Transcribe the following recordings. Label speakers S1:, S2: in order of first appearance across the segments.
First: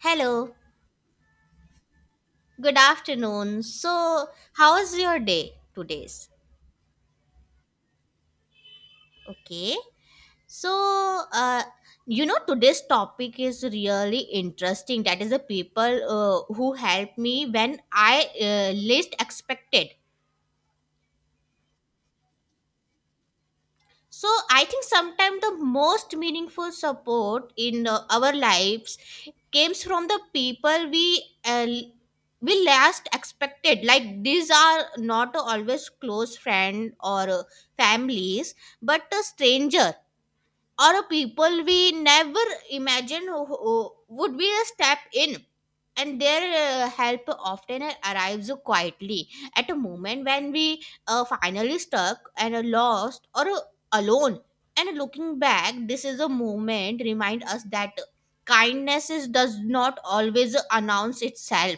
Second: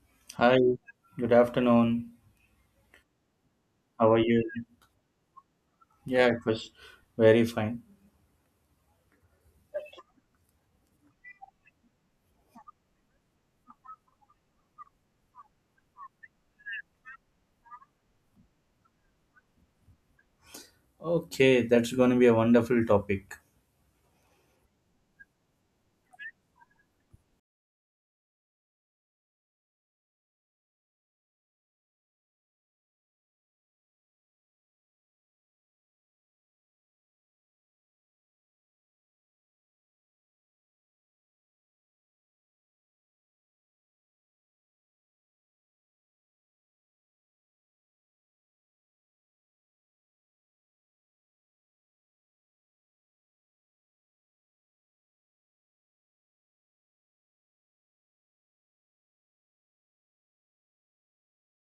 S1: Hello,
S2: Hi, good afternoon.
S1: good afternoon.
S2: How are
S1: So,
S2: you?
S1: how is your day
S2: Yeah,
S1: today's?
S2: it was very fine.
S1: Okay. So, uh, you know, today's topic is really interesting. That is the people who helped me when I least expected.
S2: Okay, that's going to be a wonderful topic.
S1: So, I think sometimes the most meaningful support in our lives comes from the people uh, we last expected, like these are not always close friend or families, but a stranger or a people we never imagined who would be a step in, and their help often arrives quietly at a moment when we are finally stuck and are lost or alone. And looking back, this is a moment remind us that kindness is, does not always announce itself.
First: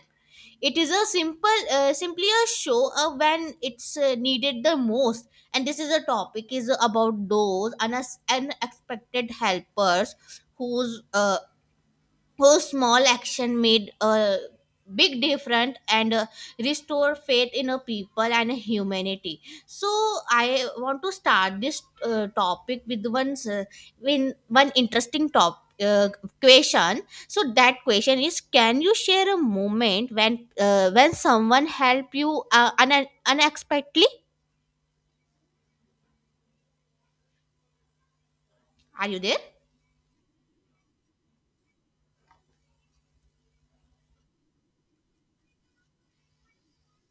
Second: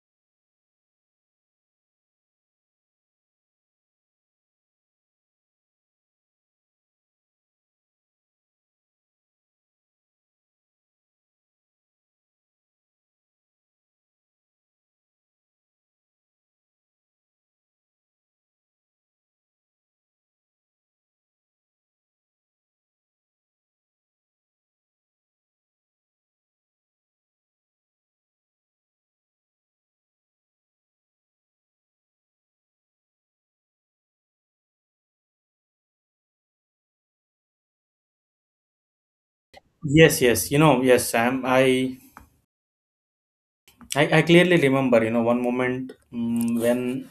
S1: It is a simple simply a show when it's needed the most. And this is a topic is about those unexpected helpers whose uh, whose small action made a big difference and restore faith in a people and humanity. So I want to start this topic with one in one interesting top question. So that question is, can you share a moment when someone helped you unexpectedly? Are you there?
S2: Yes. You know, yes, Sam, I clearly remember, you know, one moment when,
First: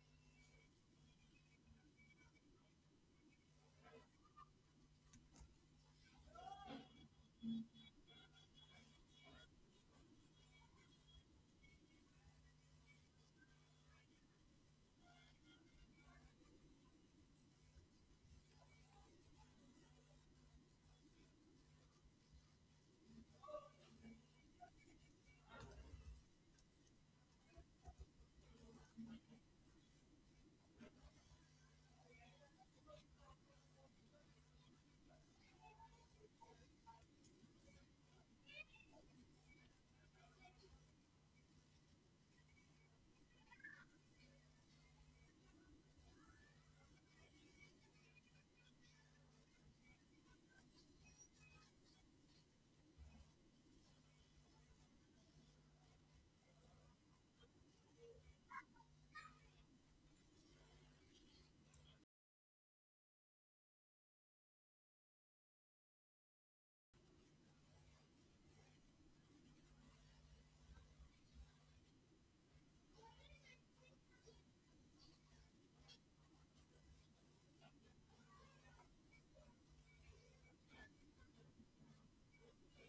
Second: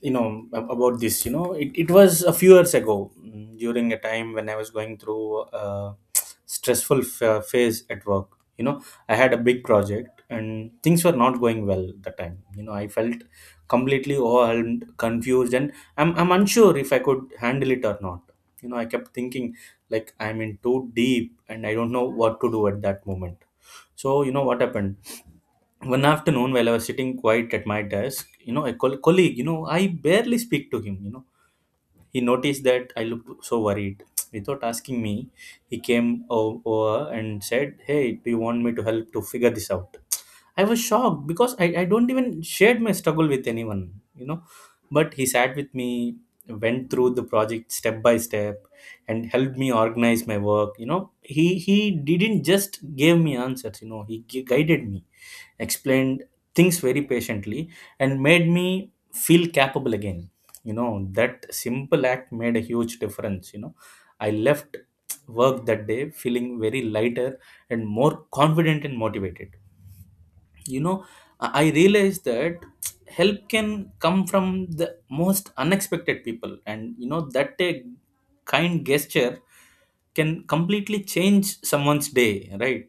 S2: you know, about this, you know, it was a few years ago, during a time when I was going through a stressful phase at work. You know, I had a big project and things were not going well at the time. You know, I felt completely overwhelmed, confused, and I'm unsure if I could handle it or not. You know, I kept thinking like I'm in too deep and I don't know what to do at that moment. So, you know, what happened? One afternoon while I was sitting quiet at my desk, you know, a colleague, you know, I barely speak to him, you know, he noticed that I looked so worried without asking me. He came over and said, "Hey, do you want me to help to figure this out?" I was shocked because I don't even shared my struggle with anyone, you know. But he sat with me, went through the project step by step, and helped me organize my work. You know, he didn't just give me answers. You know, he guided me, explained things very patiently, and made me feel capable again. You know, that simple act made a huge difference. You know, I left work that day feeling very lighter and more confident and motivated. You know, I realized that help can come from the most unexpected people. And you know that a kind gesture can completely change someone's day, right?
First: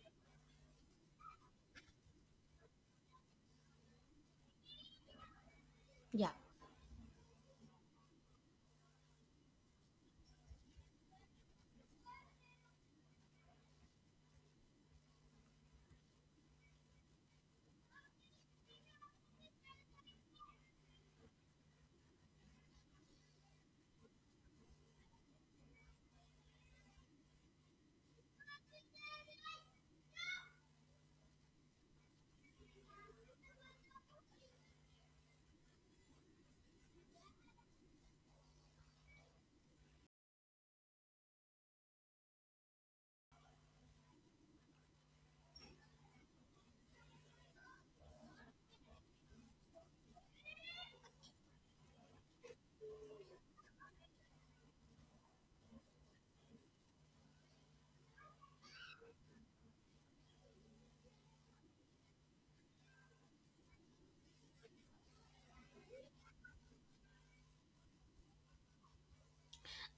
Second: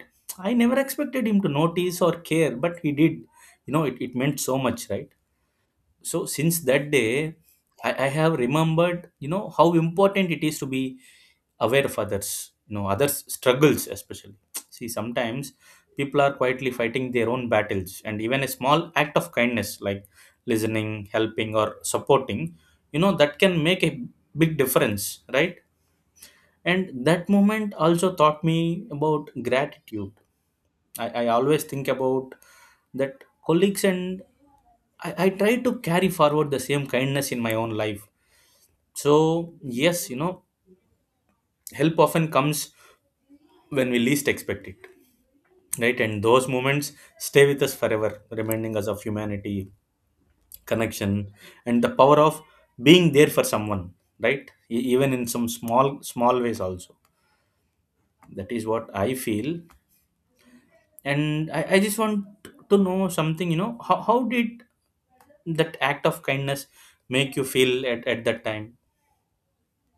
S2: I never expected him to notice or care, but he did. You know, it meant so much, right? So
S1: Yeah.
S2: since that day, I have remembered, you know, how important it is to be aware of others, you know, others' struggles, especially. See, sometimes people are quietly fighting their own battles, and even a small act of kindness, like listening, helping, or supporting, you know, that can make a big difference, right? And that moment also taught me about gratitude. I always think about that colleagues, and I try to carry forward the same kindness in my own life. So yes, you know, help often comes when we least expect it, right? And those moments stay with us forever, reminding us of humanity, connection, and the power of being there for someone, right? Even in some small small ways also, that is what I feel. And I just want to know something. You know, how did that act of kindness make you feel at that time?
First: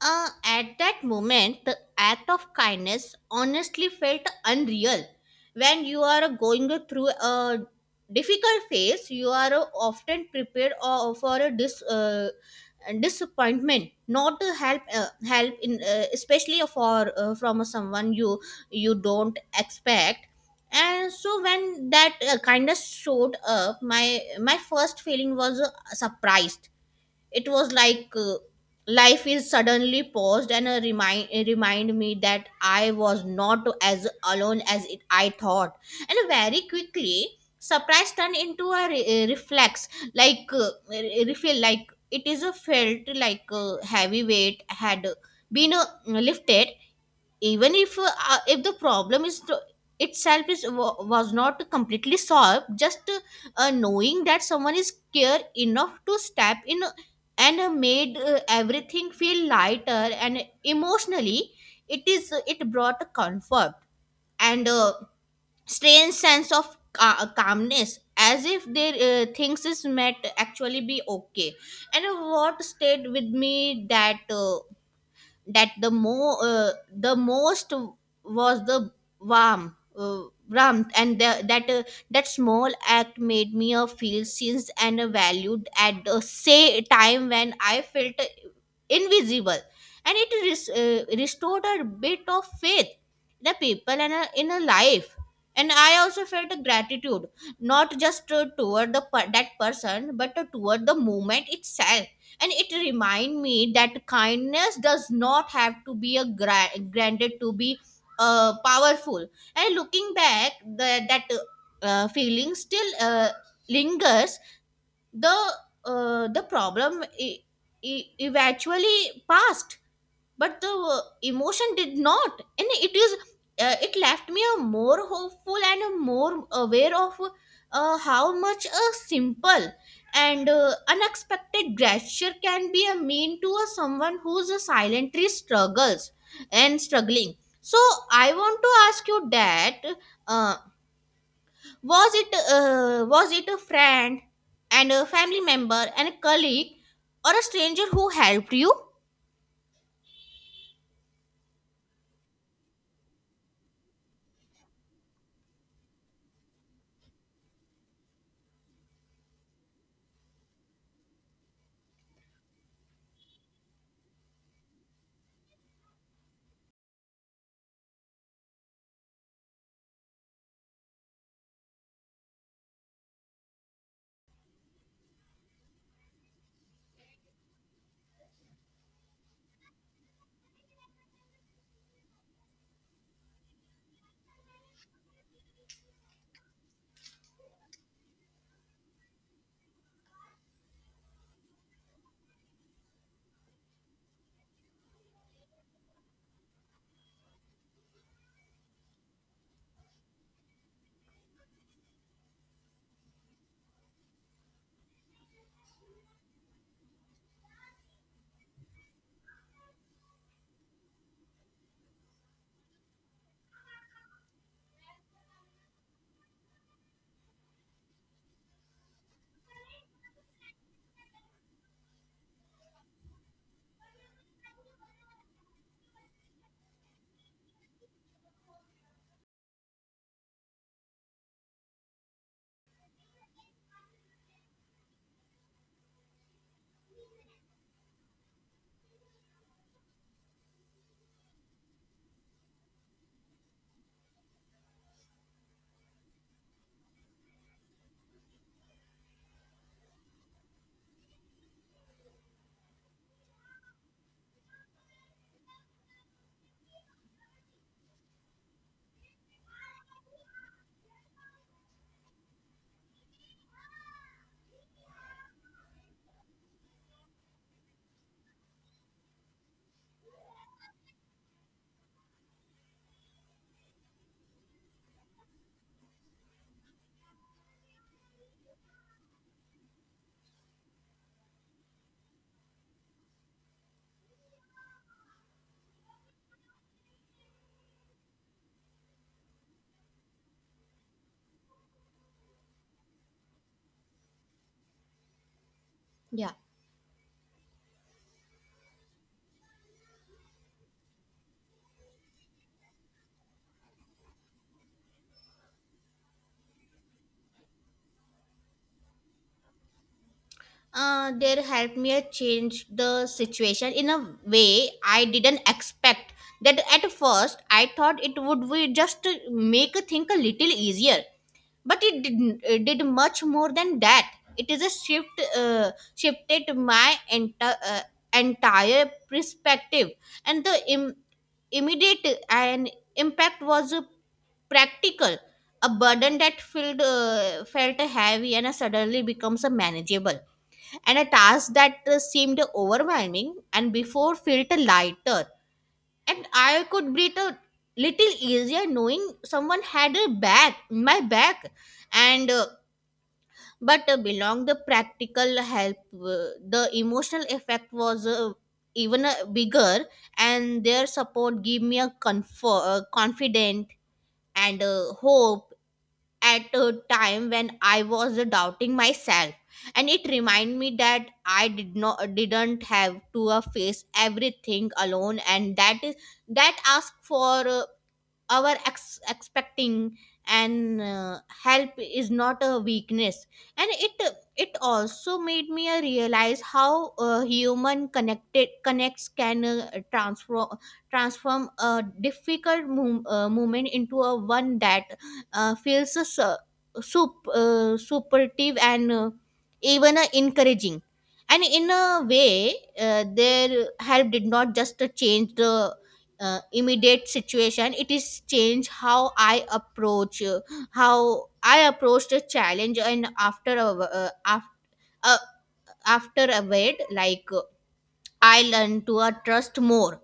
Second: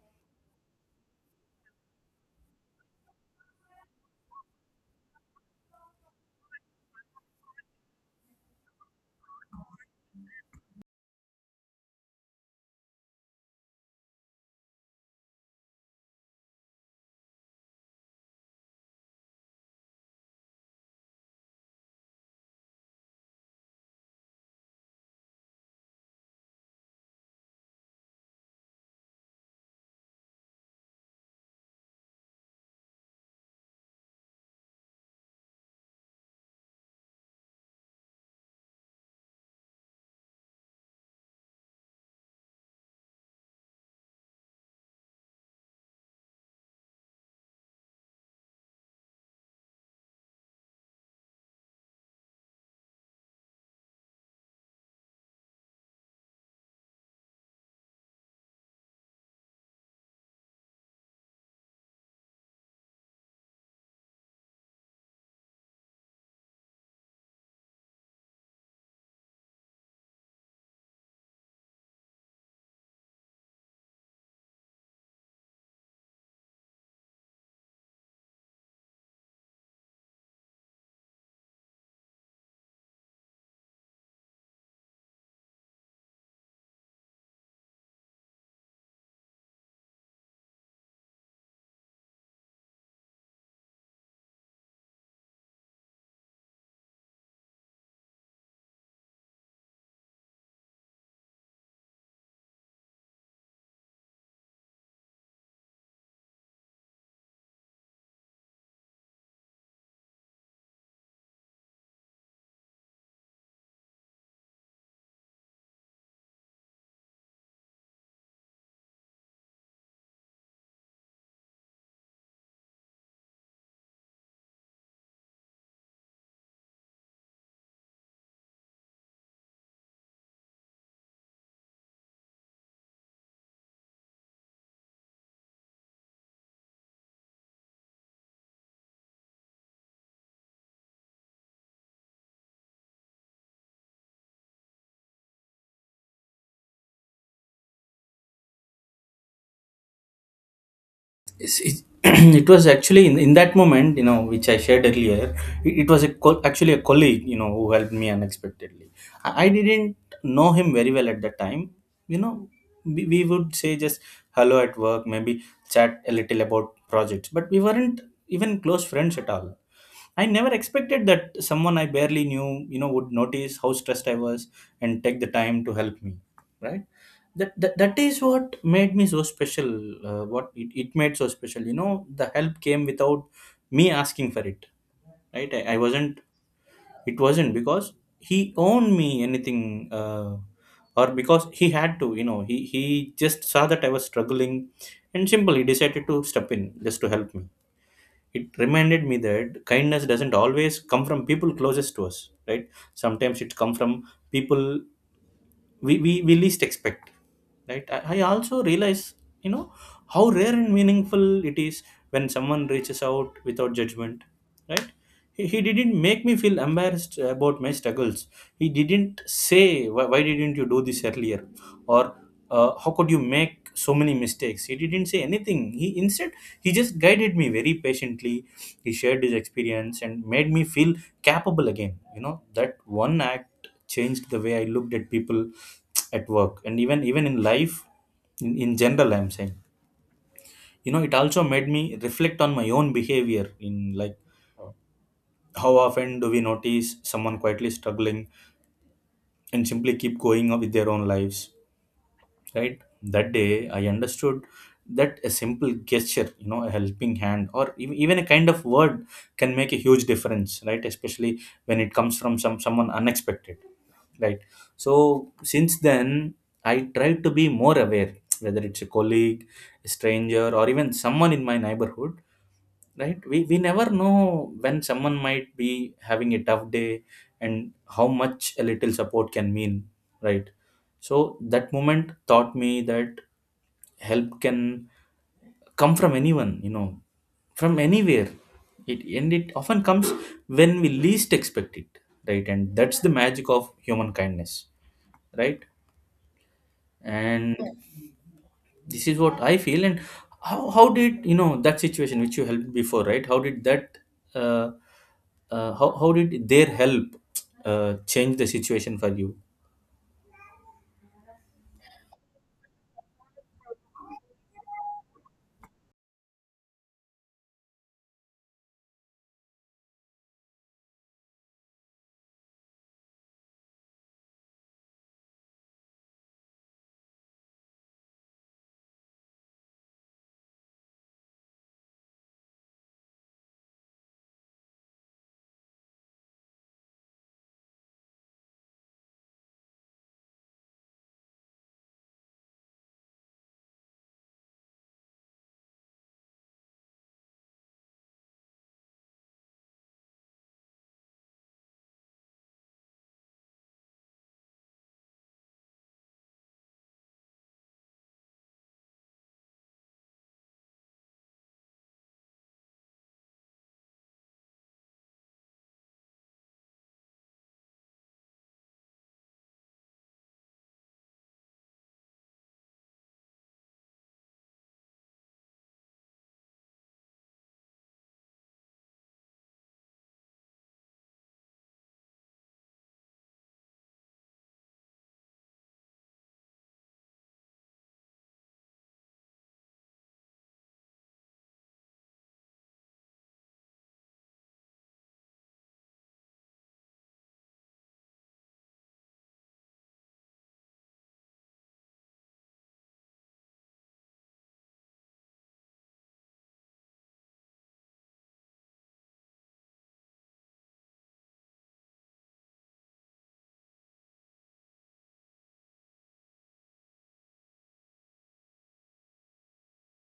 S1: At that moment, the act of kindness honestly felt unreal. When you are going through a difficult phase, you are often prepared for a disappointment, not to help help in especially for from someone you don't expect. And so when that kindness showed up, my first feeling was surprised. It was like life is suddenly paused and remind me that I was not as alone as it, I thought. And very quickly, surprise turned into a reflex, like refill, like it is a felt like a heavy weight had been lifted, even if the problem is to, itself is was not completely solved. Just knowing that someone is care enough to step in and made everything feel lighter, and emotionally it is it brought a comfort and a strange sense of calmness, as if their things is met actually be okay. And what stayed with me that the most was the warm uh, warmth and the, that that small act made me feel seen and valued at the same time when I felt invisible. And it restored a bit of faith in the people and in a life. And I also felt a gratitude, not just that person, but toward the movement itself. And it remind me that kindness does not have to be a granted to be powerful. And looking back, the, that feeling still lingers. The the problem eventually passed, but the emotion did not. And it is it left me a more hopeful and a more aware of how much a simple and unexpected gesture can be a mean to a someone who's a silently struggles and struggling. So I want to ask you that, uh, was it a friend and a family member and a colleague or a stranger who helped you?
S2: It's- it's- it was actually in that moment, you know, which I shared earlier, it was a actually a colleague, you know, who helped me unexpectedly. I didn't know him very well at that time, you know. We would say just hello at work, maybe chat a little about projects, but we weren't even close friends at all. I never expected that someone I barely knew, you know, would notice how stressed I was and take the time to help me. Right? That is what made me so special. What it made so special. You know, the help came without me asking for it. Right? I wasn't. It wasn't because he owned me anything, or because he had to. You know, he just saw that I was struggling, and simply decided to step in just to help me. It reminded me that kindness doesn't always come from people closest to us, right? Sometimes it comes from people we least expect, right? I also realize, you know, how rare and meaningful it is when someone reaches out without judgment, right? He didn't make me feel embarrassed about my struggles. He didn't say, Why didn't you do this earlier?" Or, "uh, how could you make so many mistakes?" He didn't say anything. He instead, he just guided me very patiently. He shared his experience and made me feel capable again. You know, that one act changed the way I looked at people at work and even in life, in general I'm saying. You know, it also made me reflect on my own behavior in, like, how often do we notice someone quietly struggling and simply keep going on with their own lives, right? That day I understood that a simple gesture, you know, a helping hand or even a kind of word, can make a huge difference, right? Especially when it comes from someone unexpected, right? So since then, I try to be more aware, whether it's a colleague, a stranger, or even someone in my neighborhood, right? We never know when someone might be having a tough day, and how much a little support can mean, right? So that moment taught me that help can come from anyone, you know, from anywhere. It often comes when we least expect it, right? And that's the magic of human kindness, right?
S1: Yeah.
S2: And yeah, this is what I feel. And how did you know that situation which you helped before, right? How did that, uh, how did their help, change the situation for you?
S1: Uh, their helped me change the situation in a way I didn't expect. That at first I thought it would be just to make a thing a little easier, but it didn't. It did much more than that. It is a shift, shifted my entire perspective, and the immediate and impact was practical. A burden that felt heavy and suddenly becomes manageable, and a task that seemed overwhelming and before felt lighter. And I could breathe a little easier knowing someone had a back, my back. And but belong the practical help, the emotional effect was even bigger, and their support gave me a comfort, confident and hope at a time when I was doubting myself, and it reminded me that I did not didn't have to face everything alone, and that is that ask for. Our expecting and help is not a weakness. And it also made me realize how human connected connects can transform a difficult moment into a one that feels supportive and even encouraging. And in a way, their help did not just change the immediate situation, it is change how I approach the challenge. And uh, after a wait, like I learn to trust more,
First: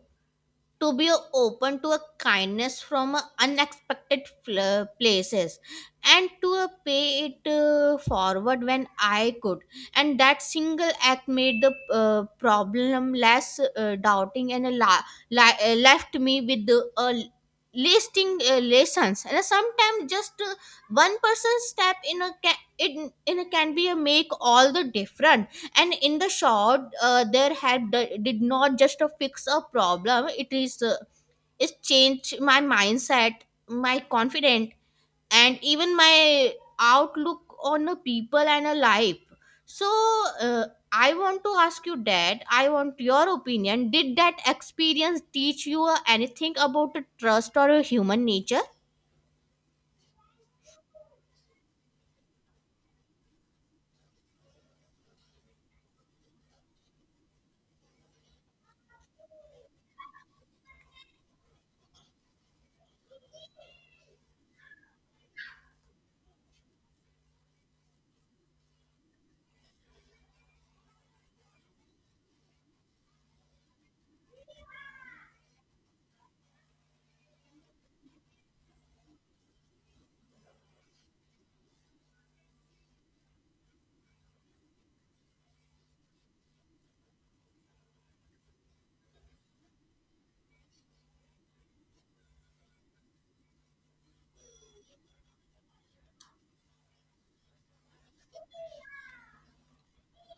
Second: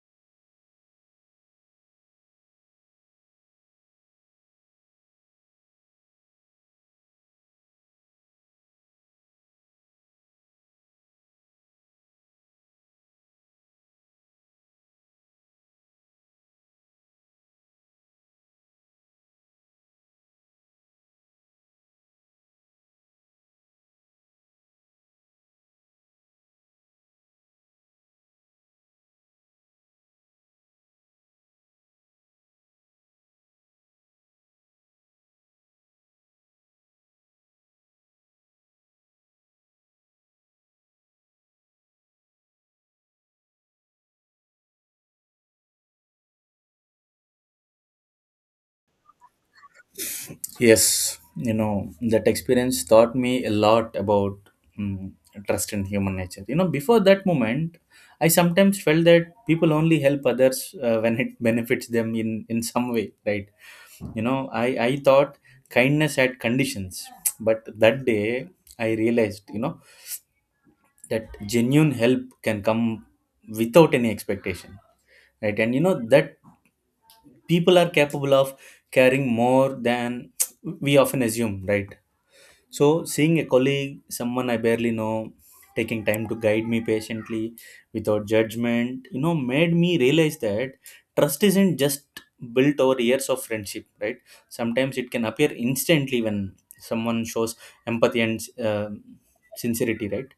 S1: to be open to a kindness from a unexpected places, and to a pay it forward when I could. And that single act made the problem less doubting and a left me with the listing lessons. And sometimes just one person step in a in a can be a make all the different. And in the short, their help did not just to fix a problem, it is it changed my mindset, my confidence, and even my outlook on the people and a life. So, uh, I want to ask you that, I want your opinion, did that experience teach you anything about the trust or a human nature?
S2: Yes, you know, that experience taught me a lot about, mm, trust in human nature. You know, before that moment, I sometimes felt that people only help others, when it benefits them in some way, right? You know, I thought kindness had conditions, but that day I realized, you know, that genuine help can come without any expectation, right? And you know, that people are capable of caring more than we often assume, right? So, seeing a colleague, someone I barely know, taking time to guide me patiently without judgment, you know, made me realize that trust isn't just built over years of friendship, right? Sometimes it can appear instantly when someone shows empathy and, sincerity, right?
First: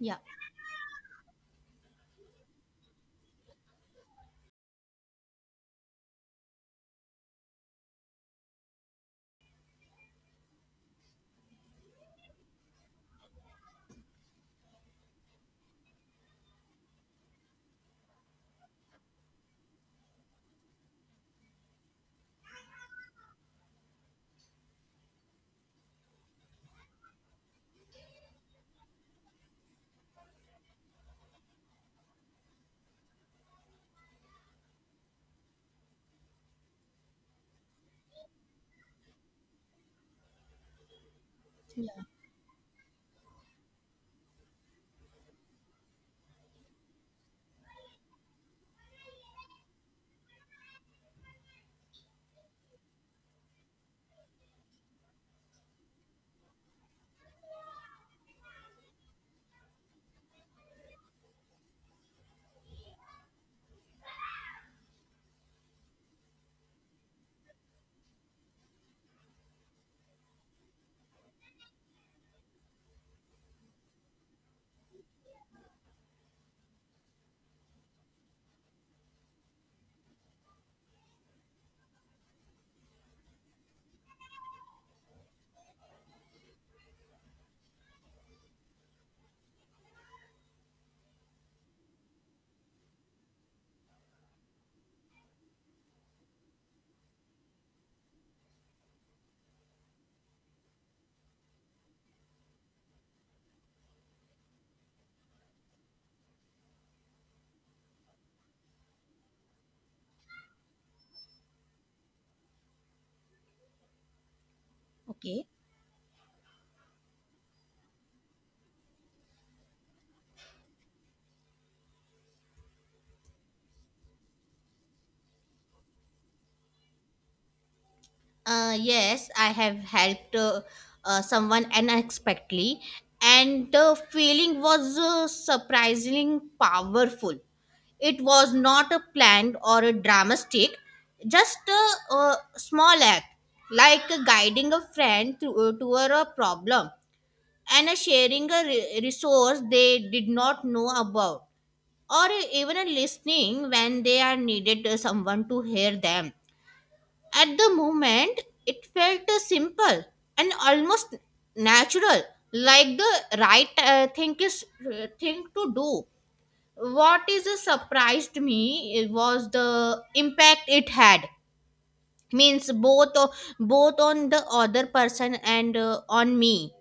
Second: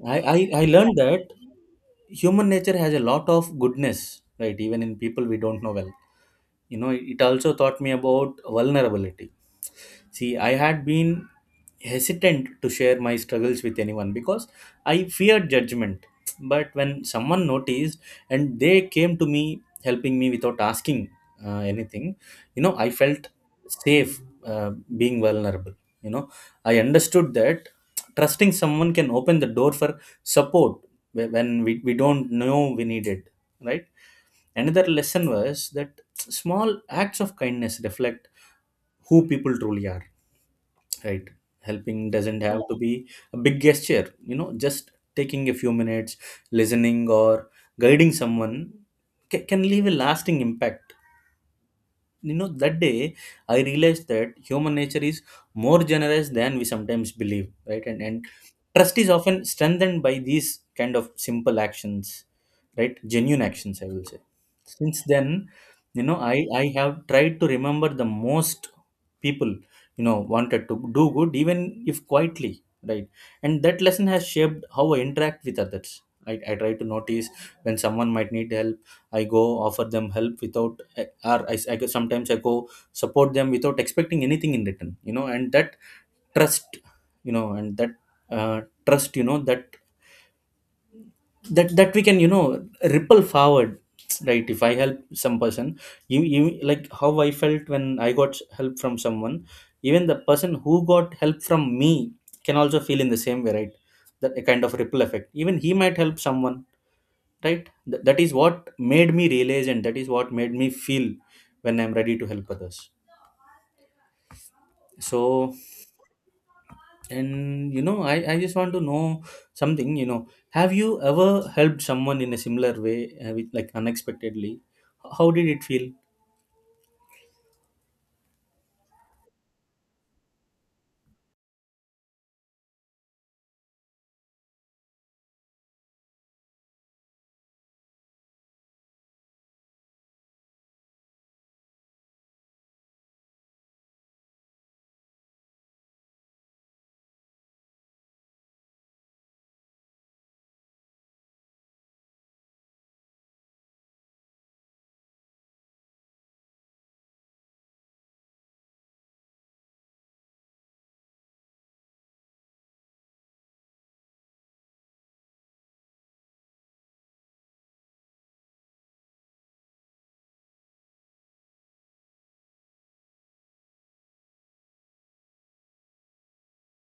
S1: Yeah.
S2: I, I learned that human nature has a lot of goodness, right? Even in people we don't know well. You know, it also taught me about vulnerability. See, I had been hesitant to share my struggles with anyone because I feared judgment. But when someone noticed and they came to me helping me without asking, anything, you know, I felt safe, being vulnerable. You know, I understood that trusting someone can open the door for support when we don't know we need it, right? Another lesson was that small acts of kindness reflect who people truly are, right?
S1: Yeah. Yeah.
S2: Helping doesn't have to be a big gesture, you know, just taking a few minutes listening or guiding someone can leave a lasting impact. You know, that day I realized that human nature is more generous than we sometimes believe, right? And trust is often strengthened by these kind of simple actions, right? Genuine actions, I will say. Since then, you know, I have tried to remember the most people, you know, wanted to do good even if quietly, right? And that lesson has shaped how I interact with others. I try to notice when someone might need help. I go offer them help without, I- or I, I go- sometimes I go support them without expecting anything in return, you know. And that trust, you know, and that, trust, you know, that that we can, you know, ripple forward, right? If I help some person, you like how I felt when I got help from someone, even the person who got help from me can also feel in the same way, right? That a kind of ripple effect. Even he might help someone, right? That is what made me realize, and that is what made me feel when I'm ready to help others.
S1: Okay.
S2: So, and you know, I just want to know something. You know, have you ever helped someone in a similar way, with, like, unexpectedly? How did it feel?
S1: Yes, I have helped someone unexpectedly, and the feeling was surprisingly powerful. It was not a planned or a dramatic, just a, small act, like guiding a friend through, toward a problem, and sharing a resource they did not know about, or even listening when they are needed someone to hear them. At the moment, it felt simple and almost natural, like the right thing to do. What is surprised me was the impact it had, means both on the other person and on me.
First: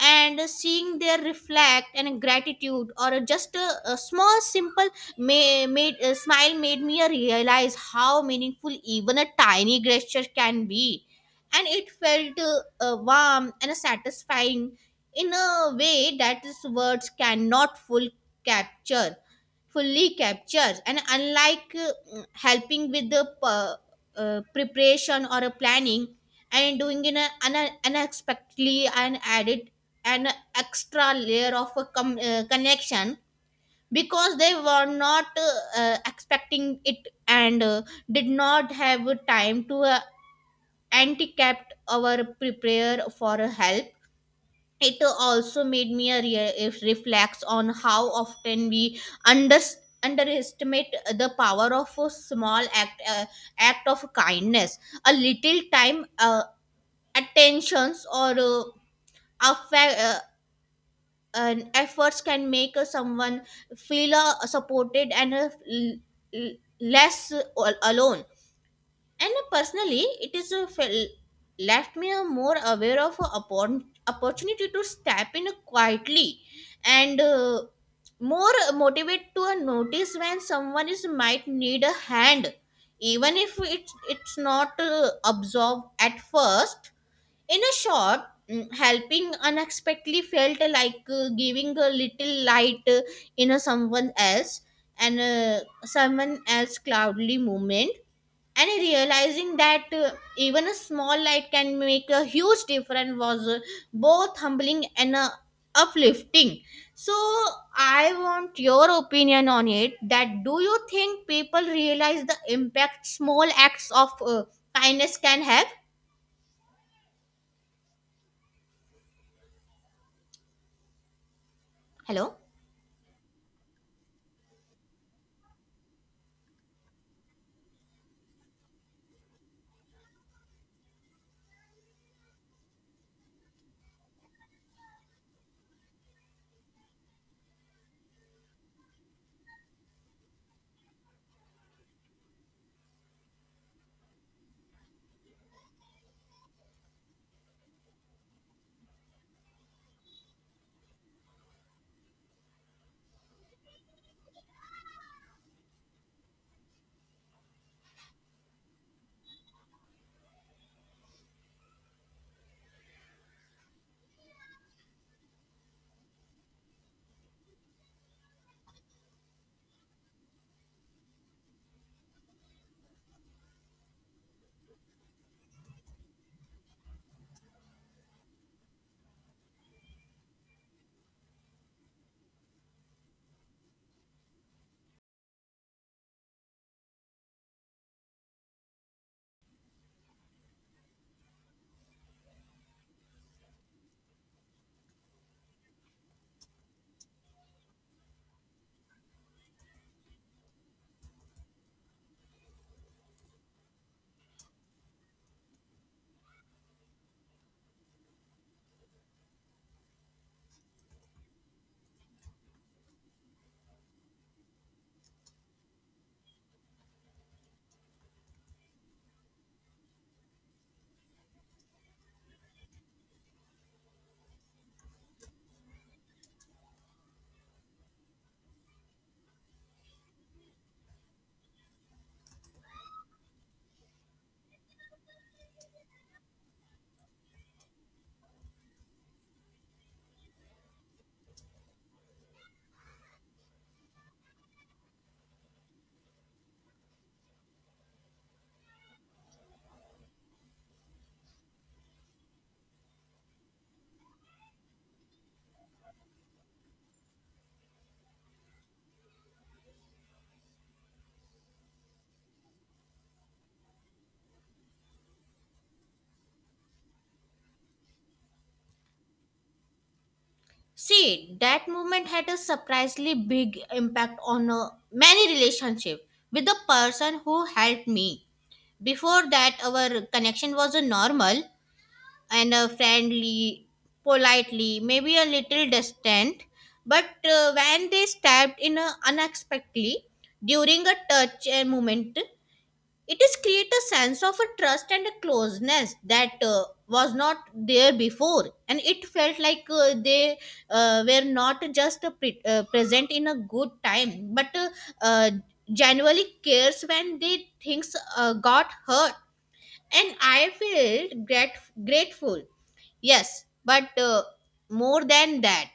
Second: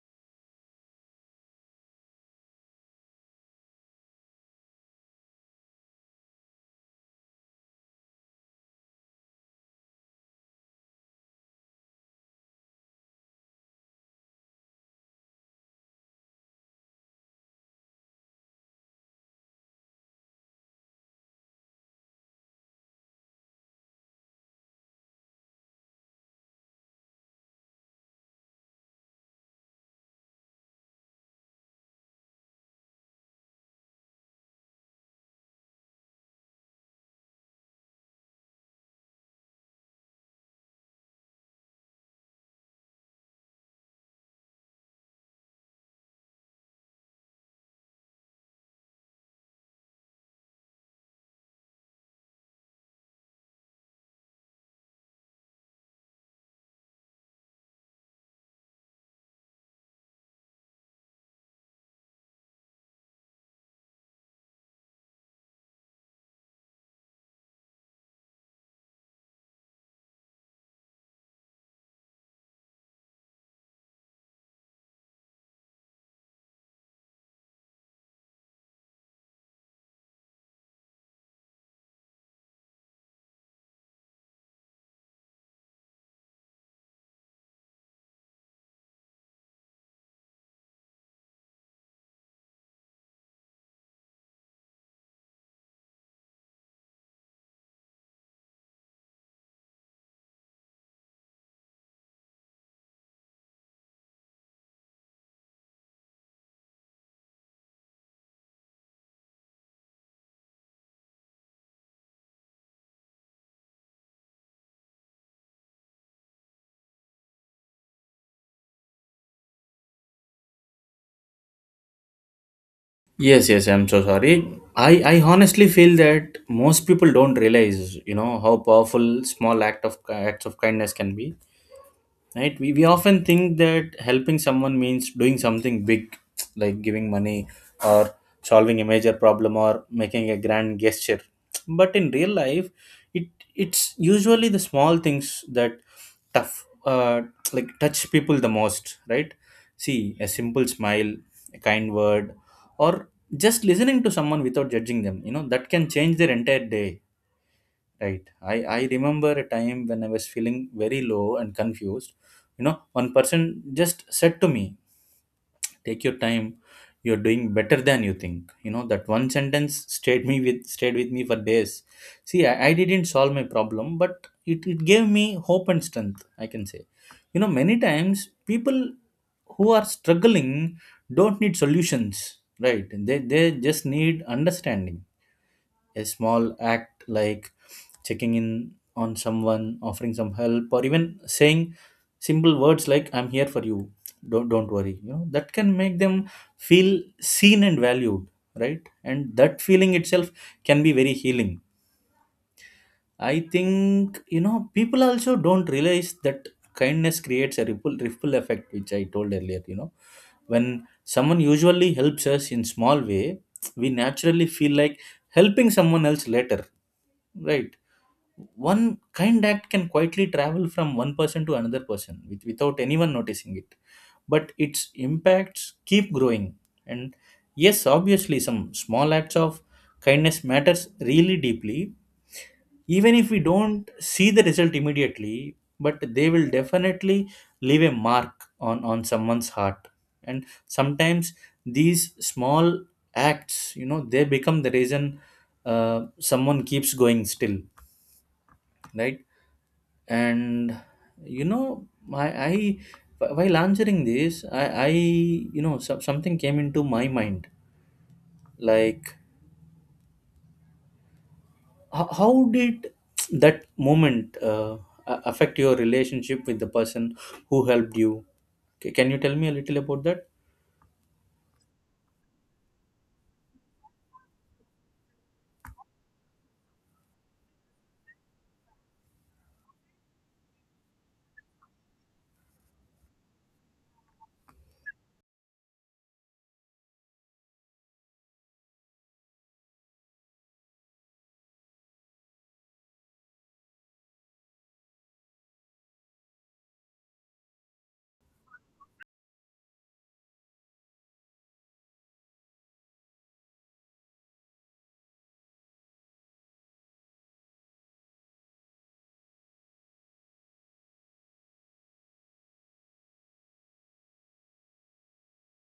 S1: And seeing their reflect and gratitude or just a small simple made a smile, made me realize how meaningful even a tiny gesture can be. And it felt warm and satisfying in a way that is words cannot capture fully captures. And unlike helping with the preparation or a planning and doing in a unexpectedly and added an extra layer of a connection, because they were not expecting it and did not have time to anti-capt our prepare for help. It also made me a re- if reflects on how often we under- underestimate the power of a small act act of kindness. A little time, attentions, or affa- uh, and efforts can make someone feel supported and l- less alone. And personally, it is a left me a more aware of a opportunity to step in quietly and more motivate to notice when someone is might need a hand, even if it's not absorbed at first. In a short, helping unexpectedly felt like giving a little light in a someone else and someone else cloudly moment. And realizing that even a small light can make a huge difference was both humbling and uplifting. So I want your opinion on it, that do you think people realize the impact small acts of kindness can have? Hello?
S2: Yes, yes, I'm so sorry. I honestly feel that most people don't realize, you know, how powerful small acts of kindness can be, right? We often think that helping someone means doing something big, like giving money, or solving a major problem, or making a grand gesture. But in real life, it, it's usually the small things that tough like touch people the most, right? See, a simple smile, a kind word, or just listening to someone without judging them, you know, that can change their entire day. Right. I remember a time when I was feeling very low and confused. You know, one person just said to me, take your time, you're doing better than you think. You know, that one sentence stayed with me for days. See, I didn't solve my problem, but it gave me hope and strength, I can say. You know, many times people who are struggling don't need solutions, right? They just need understanding. A small act like checking in on someone, offering some help, or even saying simple words like "I'm here for you. Don't worry." You know that can make them feel seen and valued, right? And that feeling itself can be very healing. I think, you know, people also don't realize that kindness creates a ripple effect, which I told earlier. You know, when someone usually helps us in small way, we naturally feel like helping someone else later, right? One kind act can quietly travel from one person to another person without anyone noticing it, but its impacts keep growing. And yes, obviously some small acts of kindness matters really deeply, even if we don't see the result immediately, but they will definitely leave a mark on someone's heart. And sometimes these small acts, you know, they become the reason someone keeps going still, right? And you know, I while answering this, I you know, something came into my mind, like how did that moment affect your relationship with the person who helped you? Can you tell me a little about that?
S1: See, that movement had a surprisingly big impact on many relationship with the person who helped me. Before that, our connection was normal and friendly, politely, maybe a little distant. But when they stabbed in a unexpectedly during a touch moment, it is create a sense of a trust and a closeness that was not there before. And it felt like they were not just pre- present in a good time, but uh, genuinely cares when they things got hurt. And I felt grateful. Yes, but more than that,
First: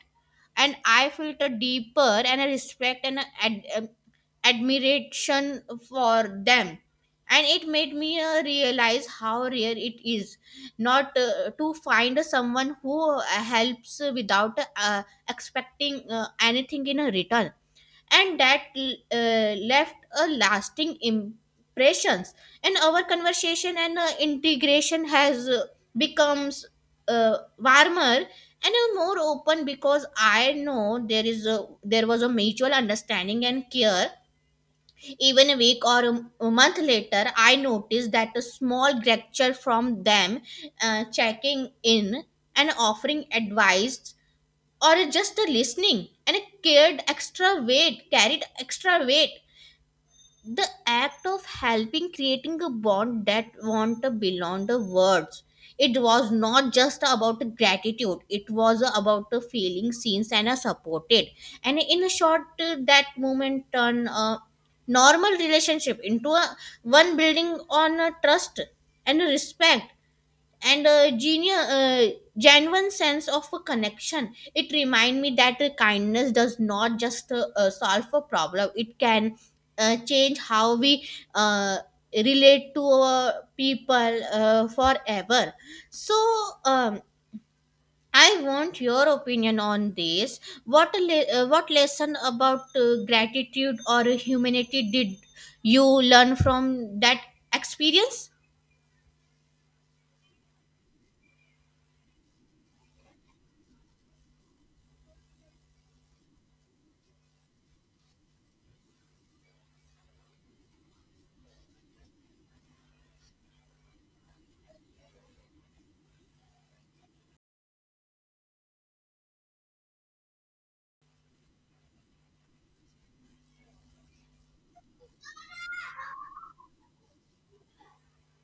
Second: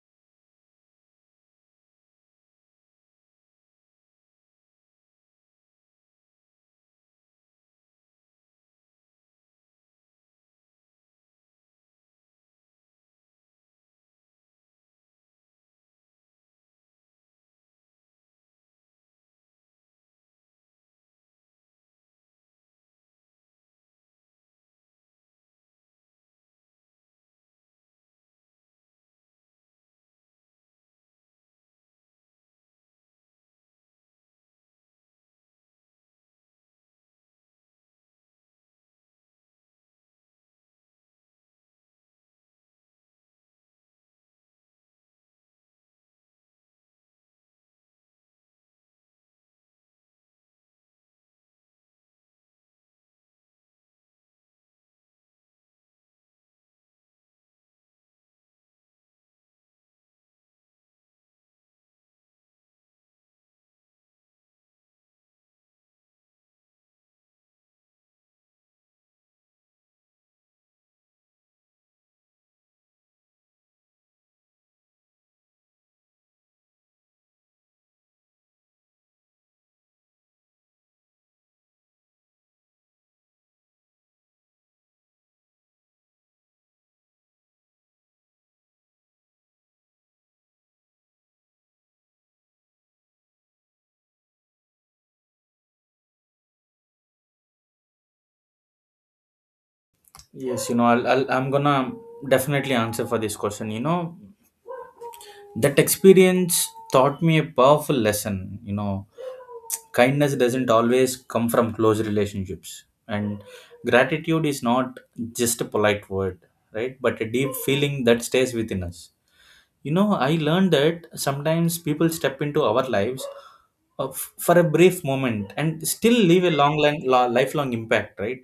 S1: and I felt a deeper and a respect and a admiration for them. And it made me realize how rare it is not to find someone who helps without expecting anything in a return, and that left a lasting impressions, and our conversation and integration has becomes warmer and more open because I know there was a mutual understanding and care. Even a week or a month later, I noticed that a small gesture from them, checking in and offering advice or just a listening and a cared extra weight carried extra weight. The act of helping creating a bond that want to beyond the words. It was not just about gratitude, it was about the feeling seen and supported, and in a short, that moment turned a normal relationship into a one building on a trust and a respect and genuine sense of a connection. It remind me that kindness does not just solve a problem; it can change how we uh, relate to our people forever. So. Um, I want your opinion on this. What lesson about gratitude or humanity did you learn from that experience?
S2: Yes, you know, I'm gonna definitely answer for this question. You know, that experience taught me a powerful lesson. You know, kindness doesn't always come from close relationships, and gratitude is not just a polite word, right, but a deep feeling that stays within us. You know, I learned that sometimes people step into our lives for a brief moment and still leave a lifelong impact, right?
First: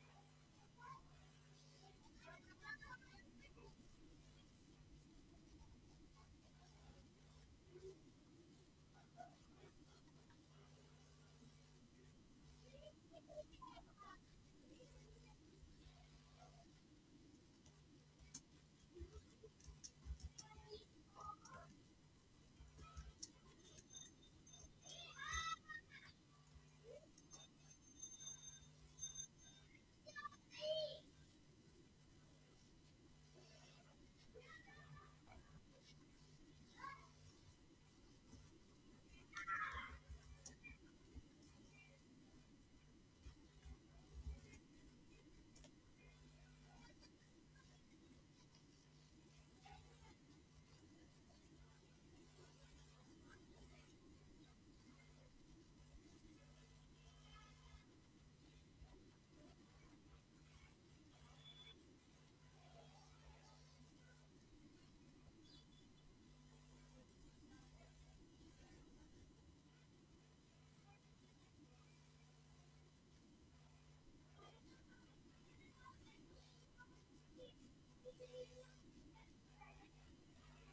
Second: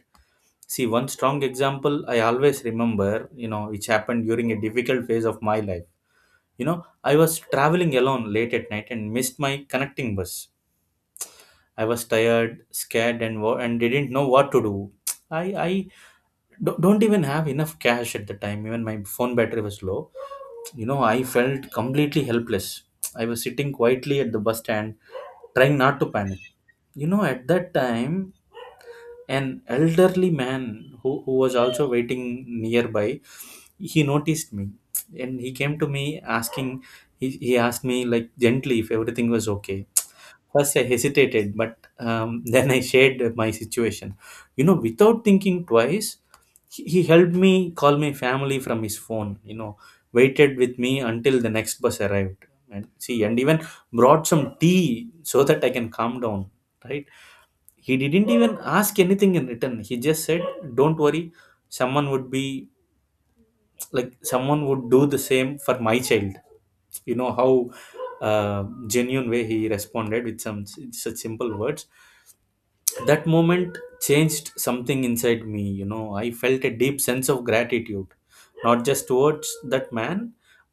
S2: See, one strong example I always remember, you know, which happened during a difficult phase of my life. You know, I was traveling alone late at night and missed my connecting bus. I was tired, scared, and didn't know what to do. I I don't even have enough cash at the time. Even my phone battery was low. You know, I felt completely helpless. I was sitting quietly at the bus stand, trying not to panic. You know, at that time, an elderly man who was also waiting nearby, he noticed me and he came to me asking, he asked me like gently if everything was okay. First, I hesitated, but then I shared my situation. You know, without thinking twice, he helped me call my family from his phone, you know, waited with me until the next bus arrived. And see, and even brought some tea so that I can calm down, right? He didn't even ask anything in return. He just said, don't worry, someone would be like, someone would do the same for my child. You know how genuine way he responded with such simple words. That moment changed something inside me. You know, I felt a deep sense of gratitude, not just towards that man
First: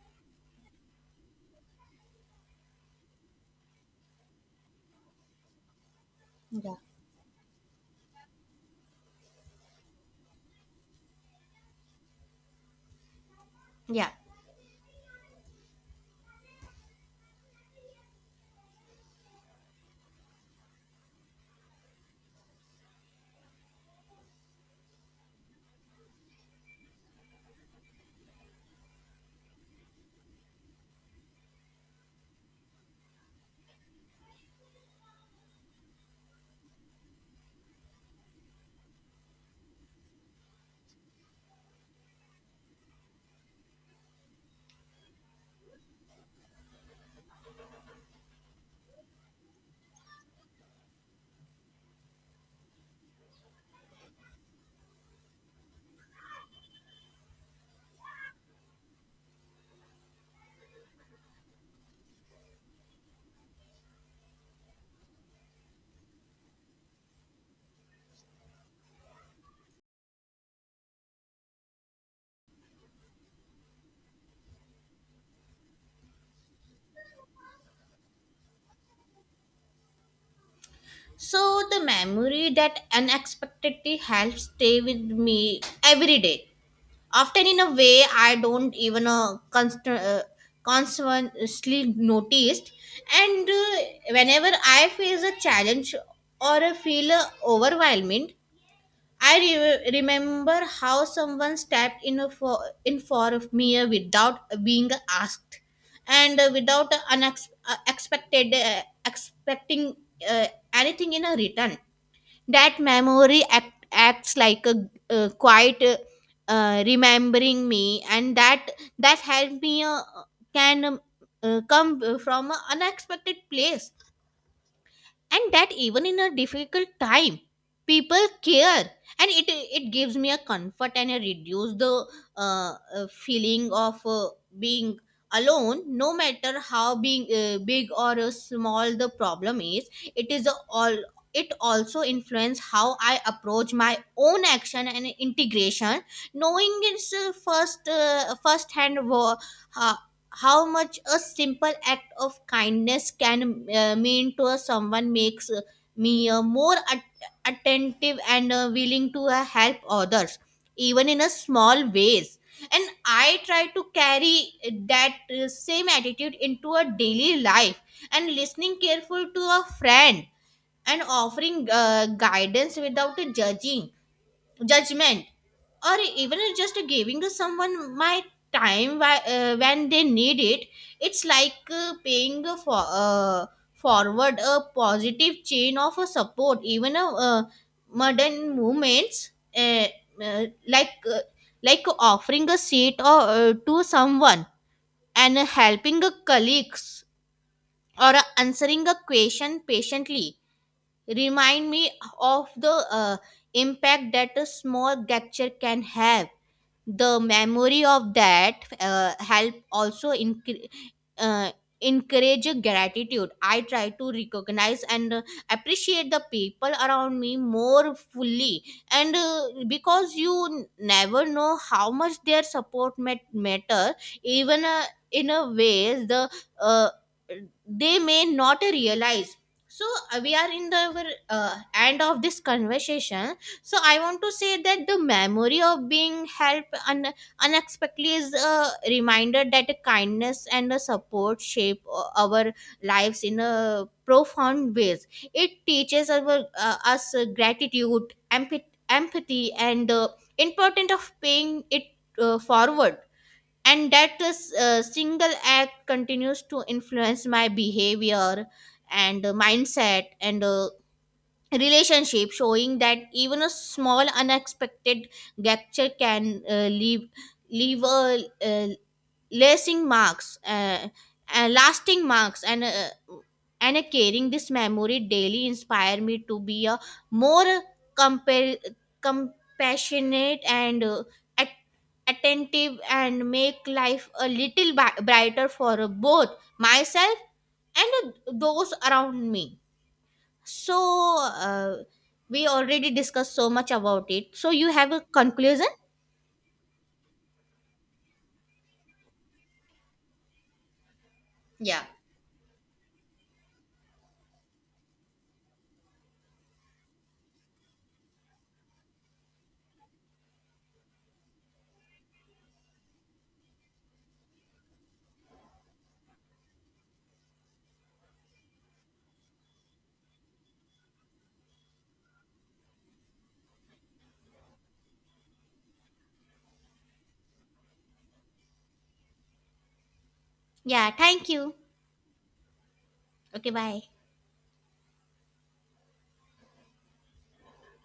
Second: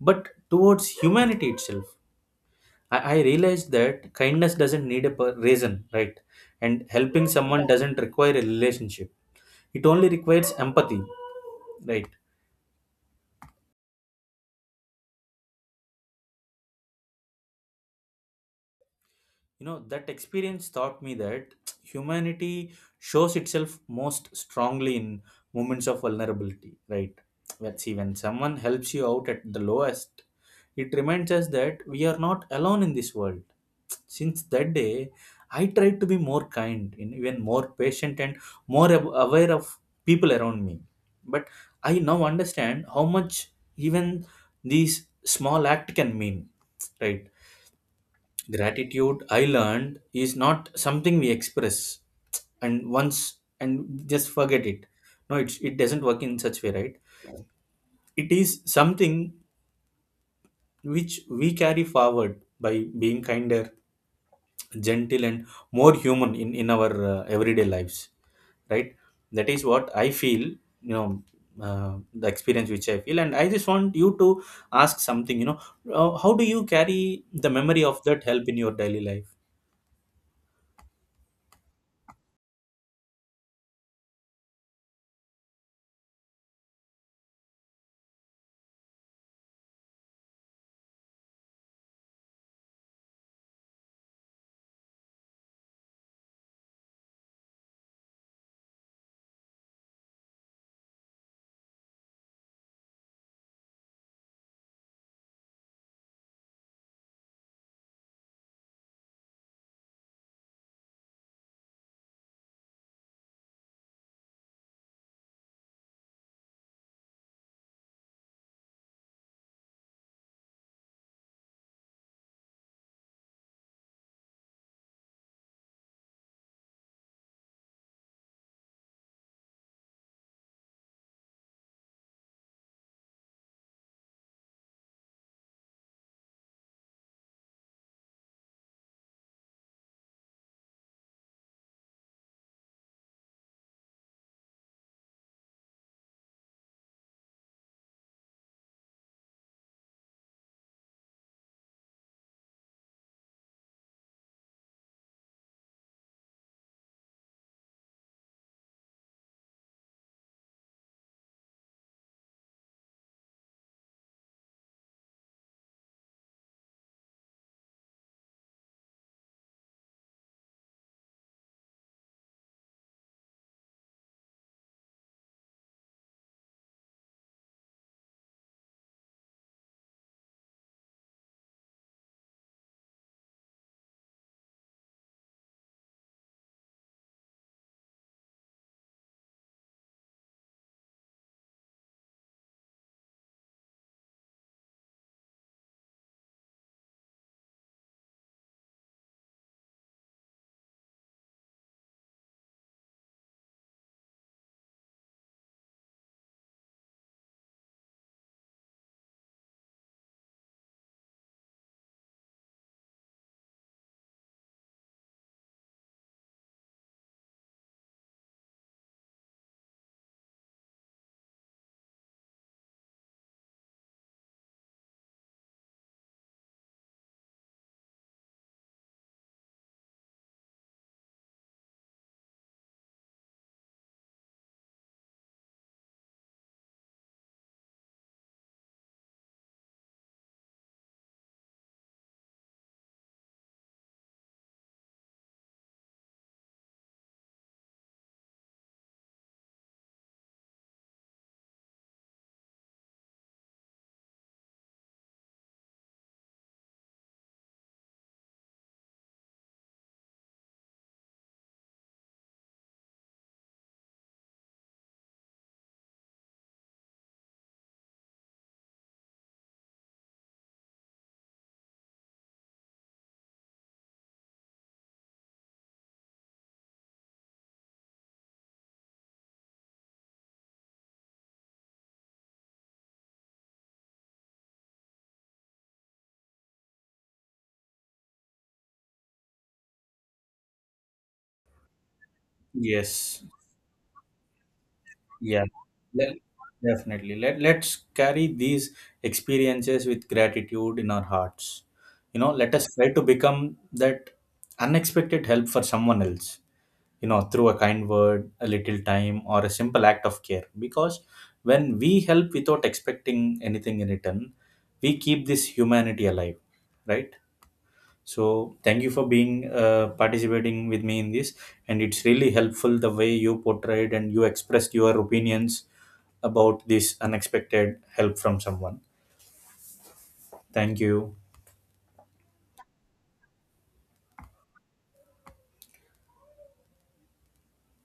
S2: but towards humanity itself. I realized that kindness doesn't need a reason, right?
S1: Yeah.
S2: And helping someone doesn't require a relationship, it only requires empathy, right?
S1: Yeah.
S2: You know, that experience taught me that humanity shows itself most strongly in moments of vulnerability, right? Let's see, when someone helps you out at the lowest, it reminds us that we are not alone in this world. Since that day, I tried to be more kind, and even more patient, and more aware of people around me. But I now understand how much even these small act can mean, right? Gratitude, I learned, is not something we express and once and just forget it. No, it's, it doesn't work in such way, right? It is something which we carry forward by being kinder, gentle and more human in our everyday lives, right? That is what I feel, you know, the experience which I feel, and I just want you to ask something, you know, how do you carry the memory of that help in your daily life?
S1: So the memory that unexpectedly helps stay with me every day. Often in a way I don't even consciously noticed. And whenever I face a challenge or a feel overwhelmed, I remember how someone stepped in a for in for of me without being asked, and without unexpected expecting anything in a return. That acts like a quiet, remembering me, and that that help me can come from an unexpected place, and that even in a difficult time people care, and it gives me a comfort, and I reduce the uh, feeling of being alone, no matter how being big or small the problem is. It is a all, it also influence how I approach my own action and integration, knowing its first hand uh, how much a simple act of kindness can mean to a someone makes me more attentive and willing to help others even in a small ways. And I try to carry that same attitude into a daily life, and listening careful to a friend, and offering guidance without judging judgment, or even just giving to someone my time when they need it. It's like paying for forward a positive chain of support, even a modern movements, uh, uh, like uh, like offering a seat or to someone, and helping a colleagues, or answering a question patiently, remind me of the uh, impact that a small gesture can have. The memory of that help also uh, encourage gratitude. I try to recognize and appreciate the people around me more fully, and because you never know how much their support matter, even in a ways the uh, they may not realize. So, we are in the end of this conversation. So I want to say that the memory of being helped unexpectedly is a reminder that kindness and a support shape our lives in a profound ways. It teaches us gratitude, empathy, and the importance of paying it forward, and that is, single act continues to influence my behavior and mindset and relationship, showing that even a small unexpected gesture can leave a uh, lasting marks, uh, lasting marks and uh, and carrying this memory daily inspire me to be a more compa- compassionate and at- attentive, and make life a little brighter for both myself and those around me. So, uh, we already
S2: Yes.
S1: discussed so much about it. So, you have a
S2: Yeah.
S1: conclusion?
S2: Le- Definitely. Let's carry these experiences with gratitude in our hearts.
S1: Yeah.
S2: You know, let us try to become that unexpected help for someone else, you know, through a kind word, a little time, or a simple act of care, because when we help without expecting anything in return, we keep this humanity alive, right? So thank you for being participating with me in this, and it's really helpful the way you portrayed and you expressed your opinions about this unexpected help from someone. Thank
S1: Yeah,
S2: you.
S1: thank you. Okay, bye.